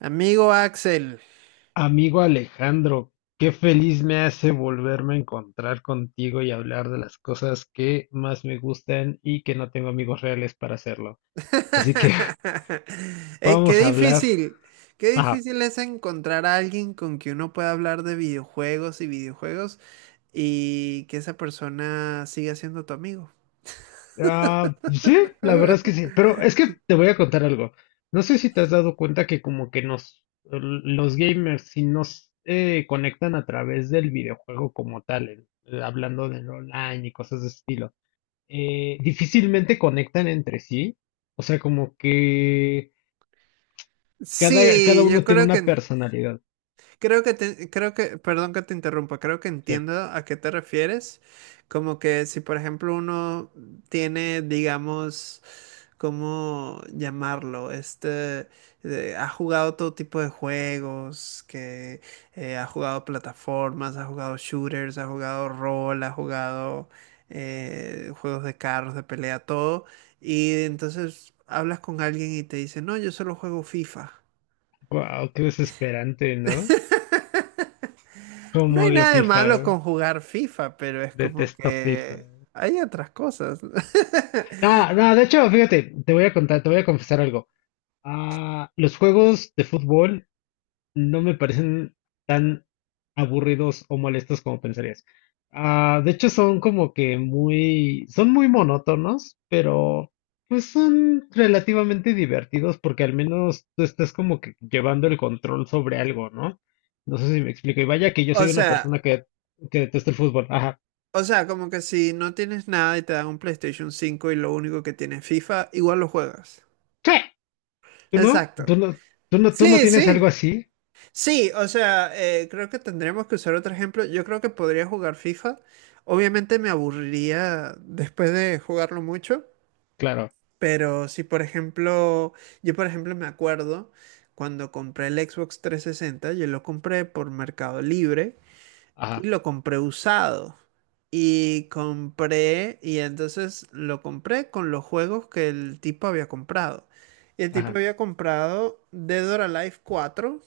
Amigo Axel. Amigo Alejandro, qué feliz me hace volverme a encontrar contigo y hablar de las cosas que más me gustan y que no tengo amigos reales para hacerlo. Así que Qué vamos a hablar. difícil, qué Ajá. difícil es encontrar a alguien con quien uno pueda hablar de videojuegos y videojuegos y que esa persona siga siendo tu amigo. Ah, sí, la verdad es que sí. Pero es que te voy a contar algo. No sé si te has dado cuenta que como que nos, los gamers, si nos conectan a través del videojuego como tal, hablando del online y cosas de ese estilo. Difícilmente conectan entre sí. O sea, como que cada Sí, yo uno tiene una personalidad. creo que te- creo que perdón que te interrumpa, creo que Sí. entiendo a qué te refieres. Como que si por ejemplo uno tiene, digamos, ¿cómo llamarlo? Ha jugado todo tipo de juegos, que ha jugado plataformas, ha jugado shooters, ha jugado rol, ha jugado juegos de carros, de pelea, todo. Y entonces hablas con alguien y te dice, no, yo solo juego FIFA. Wow, qué desesperante, ¿no? No Como hay odio nada de FIFA, malo güey. con jugar FIFA, pero es como Detesto FIFA. que hay otras cosas. Ah, no, de hecho, fíjate, te voy a contar, te voy a confesar algo. Ah, los juegos de fútbol no me parecen tan aburridos o molestos como pensarías. Ah, de hecho, son como que muy, son muy monótonos, pero pues son relativamente divertidos porque al menos tú estás como que llevando el control sobre algo, ¿no? No sé si me explico. Y vaya que yo O soy una sea, persona que detesta el fútbol. Ajá. O sea, como que si no tienes nada y te dan un PlayStation 5 y lo único que tienes FIFA, igual lo juegas. ¿Qué? ¿Tú no? ¿Tú Exacto. no? ¿Tú no? ¿Tú no Sí, tienes sí. algo así? Sí, o sea, creo que tendremos que usar otro ejemplo. Yo creo que podría jugar FIFA. Obviamente me aburriría después de jugarlo mucho, Claro. pero si por ejemplo, yo por ejemplo me acuerdo cuando compré el Xbox 360, yo lo compré por Mercado Libre y Ajá. lo compré usado. Y compré, y entonces lo compré con los juegos que el tipo había comprado. Y el tipo Ajá. había comprado Dead or Alive cuatro,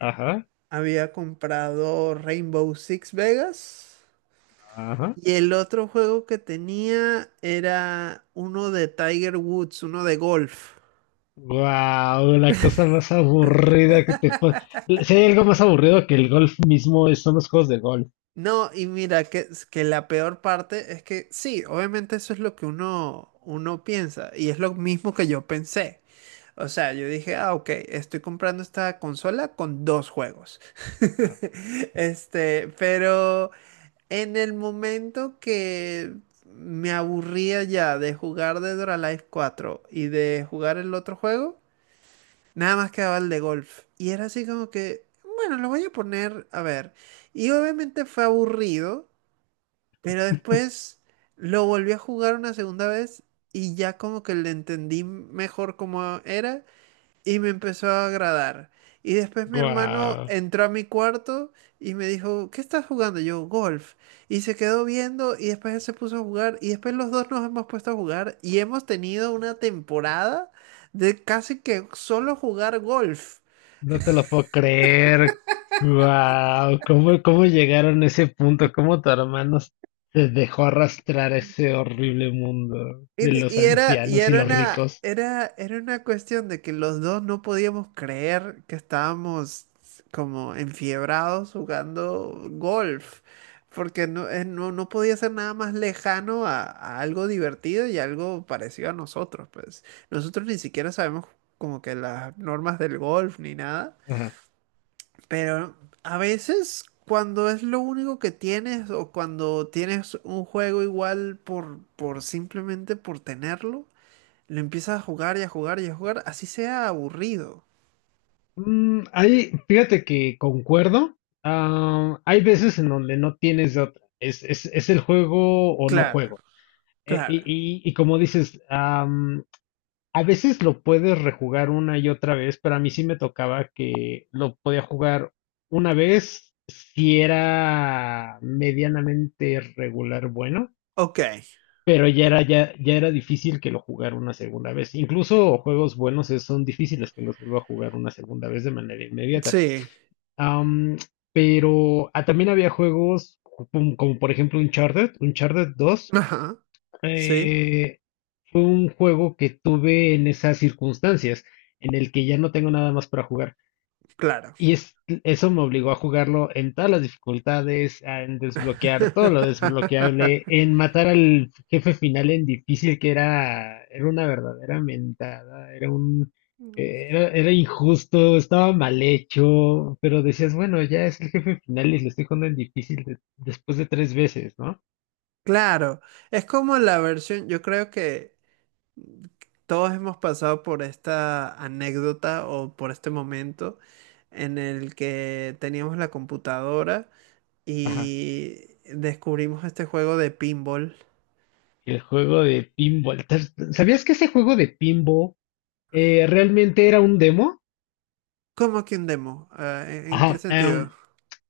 Ajá. había comprado Rainbow Six Vegas, Ajá. y el otro juego que tenía era uno de Tiger Woods, uno de golf. Wow, la cosa más aburrida que te puede. Si hay algo más aburrido que el golf mismo, son los juegos de golf. No, y mira, que, es que la peor parte es que sí, obviamente eso es lo que uno, uno piensa, y es lo mismo que yo pensé. O sea, yo dije, ah, ok, estoy comprando esta consola con dos juegos. Este, pero en el momento que me aburría ya de jugar Dead or Alive cuatro y de jugar el otro juego, nada más quedaba el de golf. Y era así como que, bueno, lo voy a poner, a ver. Y obviamente fue aburrido, pero después lo volví a jugar una segunda vez y ya como que le entendí mejor cómo era y me empezó a agradar. Y después mi hermano Wow, entró a mi cuarto y me dijo, ¿qué estás jugando? Yo, golf. Y se quedó viendo y después él se puso a jugar y después los dos nos hemos puesto a jugar y hemos tenido una temporada de casi que solo jugar golf. no te lo puedo creer. Wow, ¿cómo llegaron a ese punto? ¿Cómo tu hermano se dejó arrastrar a ese horrible mundo de los Y era, y ancianos y era los una, ricos? era, era una cuestión de que los dos no podíamos creer que estábamos como enfiebrados jugando golf, porque no, no, no podía ser nada más lejano a algo divertido y algo parecido a nosotros, pues. Nosotros ni siquiera sabemos como que las normas del golf ni nada, Ajá. pero a veces cuando es lo único que tienes o cuando tienes un juego igual por simplemente por tenerlo, lo empiezas a jugar y a jugar y a jugar, así sea aburrido. Ahí, fíjate que concuerdo. Ah, hay veces en donde no tienes de otra. Es el juego o no Claro, juego. Y, claro. y- y como dices, a veces lo puedes rejugar una y otra vez, pero a mí sí me tocaba que lo podía jugar una vez si era medianamente regular bueno, Ok, pero ya era difícil que lo jugara una segunda vez. Incluso juegos buenos son difíciles que los vuelva a jugar una segunda vez de manera inmediata. sí. Am, pero también había juegos como por ejemplo Uncharted dos. Ajá, sí, eh, un juego que tuve en esas circunstancias, en el que ya no tengo nada más para jugar. claro. Y eso me obligó a jugarlo en todas las dificultades, en desbloquear todo lo desbloqueable, en matar al jefe final en difícil, que era una verdadera mentada, era era injusto, estaba mal hecho, pero decías, bueno, ya es el jefe final y lo estoy jugando en difícil después de tres veces, ¿no? Claro, es como la versión, yo creo que todos hemos pasado por esta anécdota o por este momento en el que teníamos la computadora Ajá. y descubrimos este juego de pinball. El juego de pinball. ¿Sabías que ese juego de pinball realmente era un demo? ¿Cómo que un demo? Ah, en qué Ajá. Sentido?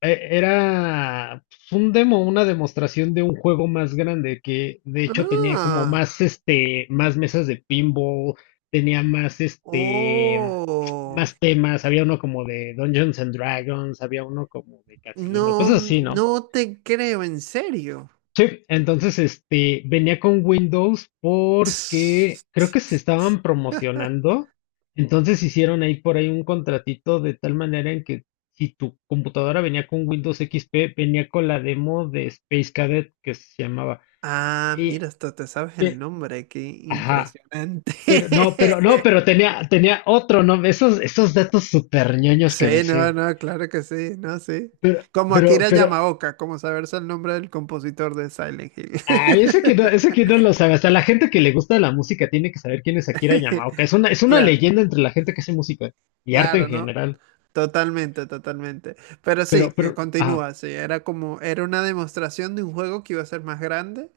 Era pues, un demo, una demostración de un juego más grande que de hecho tenía como Ah, más más mesas de pinball, tenía más oh, más temas, había uno como de Dungeons and Dragons, había uno como de casino, no, cosas así, ¿no? no te creo, en serio. Sí, entonces este venía con Windows porque creo que se estaban promocionando, entonces hicieron ahí por ahí un contratito de tal manera en que si tu computadora venía con Windows XP, venía con la demo de Space Cadet que se llamaba. Ah, Y, mira, hasta te sabes el eh, nombre, qué ajá, impresionante. pero no, pero no, pero tenía otro, ¿no? Esos datos súper ñoños que Sí, me no, sé. no, claro que sí, no, sí. Pero Como pero Akira pero Yamaoka, como saberse el nombre del compositor de Silent Hill. ay, ese que no lo sabe. Hasta la gente que le gusta la música tiene que saber quién es Akira Yamaoka. Es una Claro, leyenda entre la gente que hace música y arte en claro, ¿no? general. Totalmente, totalmente. Pero Pero, sí, pero, ajá, continúa, sí, era como, era una demostración de un juego que iba a ser más grande.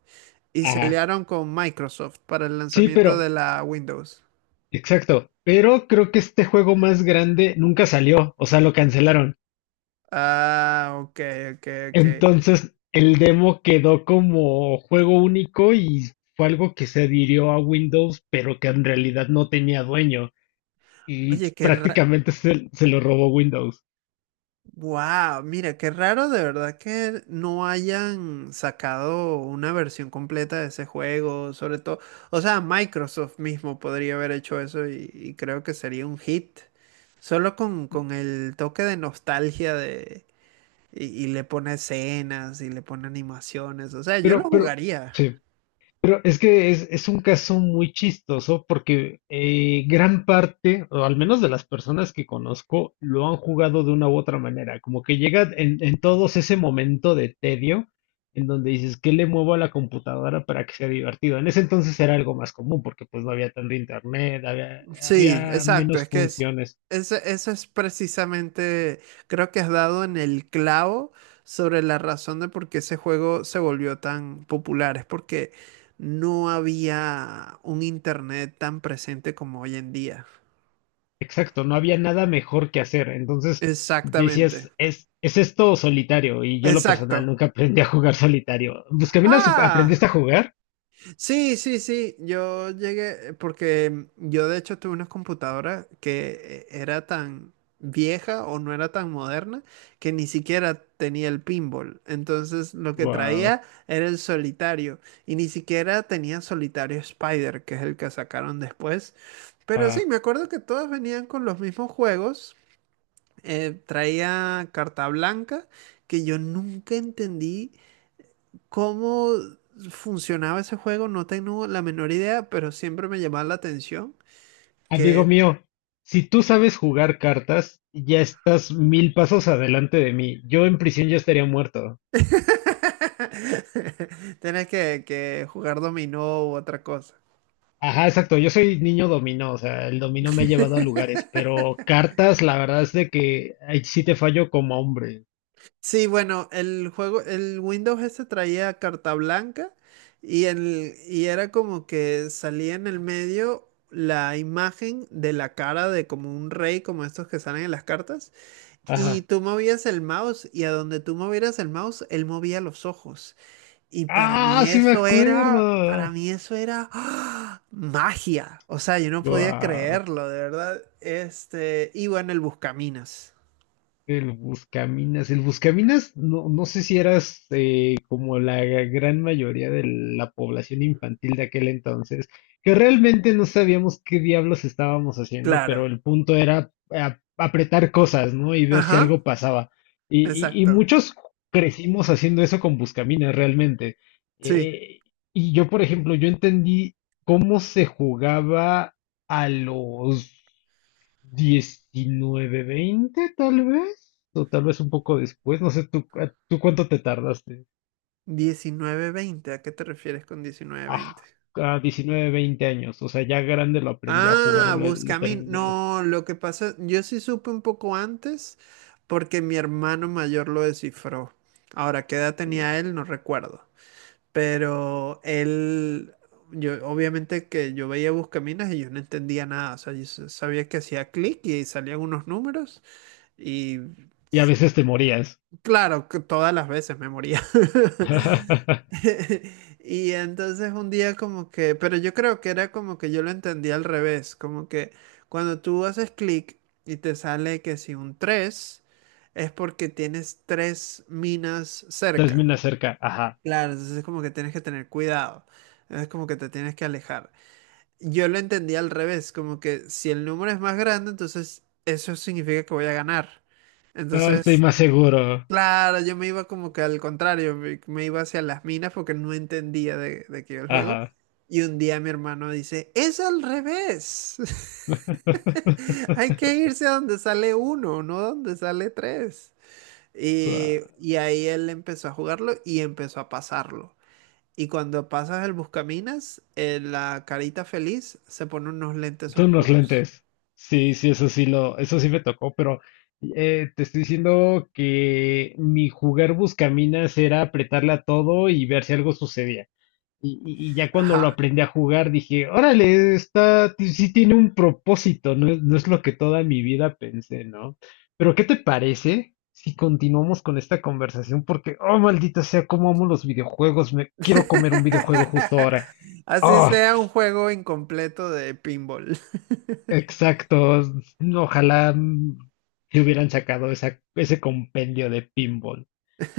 Y se ajá. aliaron con Microsoft para el Sí, lanzamiento pero, de la Windows. exacto. Pero creo que este juego más grande nunca salió. O sea, lo cancelaron. Ah, ok, ok, ok. Entonces, el demo quedó como juego único y fue algo que se adhirió a Windows, pero que en realidad no tenía dueño. Y Oye, qué raro. prácticamente se lo robó Windows. Wow, mira, qué raro de verdad que no hayan sacado una versión completa de ese juego, sobre todo. O sea, Microsoft mismo podría haber hecho eso y creo que sería un hit. Solo con el toque de nostalgia de. Y le pone escenas y le pone animaciones. O sea, yo lo Pero, pero, jugaría. sí. Pero es que es un caso muy chistoso porque gran parte, o al menos de las personas que conozco, lo han jugado de una u otra manera. Como que llega en todos ese momento de tedio en donde dices, ¿qué le muevo a la computadora para que sea divertido? En ese entonces era algo más común porque pues no había tanto internet, Sí, había exacto. menos Es que es, funciones. ese- Eso es precisamente, creo que has dado en el clavo sobre la razón de por qué ese juego se volvió tan popular. Es porque no había un internet tan presente como hoy en día. Exacto, no había nada mejor que hacer. Entonces Exactamente. decías, es esto solitario. Y yo, lo personal, Exacto. nunca aprendí a jugar solitario. Buscaminas, Ah. ¿aprendiste a jugar? Sí, sí, sí, yo llegué porque yo de hecho tuve una computadora que era tan vieja o no era tan moderna que ni siquiera tenía el pinball. Entonces lo que Wow. traía era el solitario y ni siquiera tenía solitario Spider, que es el que sacaron después. Pero sí, Ah, me acuerdo que todos venían con los mismos juegos. Traía carta blanca que yo nunca entendí. ¿Cómo funcionaba ese juego? No tengo la menor idea, pero siempre me llamaba la atención que amigo mío, si tú sabes jugar cartas, ya estás mil pasos adelante de mí. Yo en prisión ya estaría muerto. tienes que jugar dominó u otra cosa. Ajá, exacto. Yo soy niño dominó, o sea, el dominó me ha llevado a lugares, pero cartas, la verdad es de que ahí sí te fallo como hombre. Sí, bueno, el juego, el Windows ese traía carta blanca y, el, y era como que salía en el medio la imagen de la cara de como un rey, como estos que salen en las cartas, y Ajá. tú movías el mouse y a donde tú movieras el mouse, él movía los ojos. Y para Ah, mí sí me eso era, para acuerdo. mí eso era ¡ah! Magia. O sea, yo no podía Guau. creerlo, de verdad. Este, y bueno, el Buscaminas. El Buscaminas, no, no sé si eras como la gran mayoría de la población infantil de aquel entonces, que realmente no sabíamos qué diablos estábamos haciendo, pero Claro. el punto era apretar cosas, ¿no? Y ver si algo Ajá, pasaba. Y exacto. muchos crecimos haciendo eso con Buscaminas, realmente. Sí. Eh, y yo, por ejemplo, yo entendí cómo se jugaba a los 19, 20 tal vez, o tal vez un poco después, no sé, ¿tú cuánto te tardaste? Diecinueve veinte ¿a qué te refieres con diecinueve Ah, veinte? a 19, 20 años, o sea, ya grande lo aprendí a jugar Ah, o le Buscaminas. terminé. No, lo que pasa, yo sí supe un poco antes porque mi hermano mayor lo descifró. Ahora, ¿qué edad tenía él? No recuerdo. Pero él, yo obviamente que yo veía Buscaminas y yo no entendía nada. O sea, sabía que hacía clic y salían unos números y Y a s- veces te morías. claro, que todas las veces me moría. Y entonces un día como que, pero yo creo que era como que yo lo entendía al revés, como que cuando tú haces clic y te sale que si un 3 es porque tienes tres minas cerca. Termina cerca, ajá. Claro, entonces es como que tienes que tener cuidado, es como que te tienes que alejar. Yo lo entendí al revés, como que si el número es más grande, entonces eso significa que voy a ganar. Ah, estoy Entonces, más seguro, claro, yo me iba como que al contrario, me iba hacia las minas porque no entendía de qué iba el juego. ajá. Y un día mi hermano dice, es al revés, hay que irse a donde sale uno, no donde sale tres. Guau. Y ahí él empezó a jugarlo y empezó a pasarlo. Y cuando pasas el buscaminas, la carita feliz se pone unos lentes Son los oscuros. lentes. Sí, sí, eso sí me tocó, pero te estoy diciendo que mi jugar buscaminas era apretarle a todo y ver si algo sucedía. Y ya cuando lo Ajá. aprendí a jugar dije, órale, sí tiene un propósito, no es lo que toda mi vida pensé, ¿no? Pero ¿qué te parece si continuamos con esta conversación? Porque, oh, maldita sea, cómo amo los videojuegos, me quiero comer un videojuego justo ahora. Así ¡Ah! sea un juego incompleto de pinball. Exacto. Ojalá que hubieran sacado esa, ese compendio de pinball.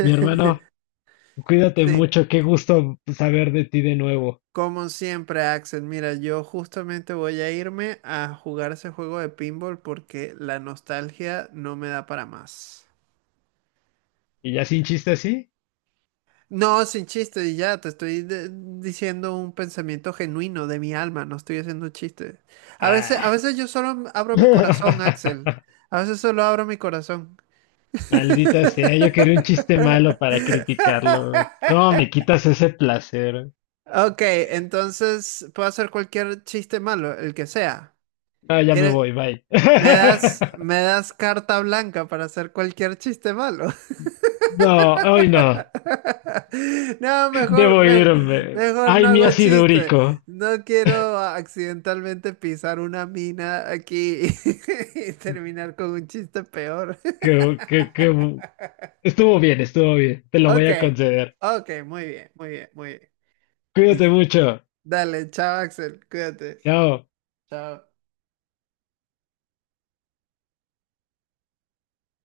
Mi hermano, cuídate Sí, mucho. Qué gusto saber de ti de nuevo. como siempre, Axel. Mira, yo justamente voy a irme a jugar ese juego de pinball porque la nostalgia no me da para más. ¿Y ya sin chiste así? No, sin chiste, y ya te estoy diciendo un pensamiento genuino de mi alma, no estoy haciendo chistes. A Ah. veces yo abro mi corazón, Axel. A veces solo abro mi corazón. Maldita sea, yo quería un chiste malo para criticarlo. ¿Cómo me quitas ese placer? Ok, entonces puedo hacer cualquier chiste malo, el que sea. Ah, ya me ¿Quieres? voy, bye. Me das carta blanca para hacer cualquier chiste malo? No, hoy no. No, Debo irme. mejor no Ay, mi hago ácido chiste. úrico. No quiero accidentalmente pisar una mina aquí y terminar con un chiste peor. Qué. Estuvo bien, estuvo bien. Te lo voy Ok, a conceder. ok, muy bien, muy bien, muy bien. Cuídate Listo. mucho. Dale, chao, Axel, cuídate. Chao. Chao.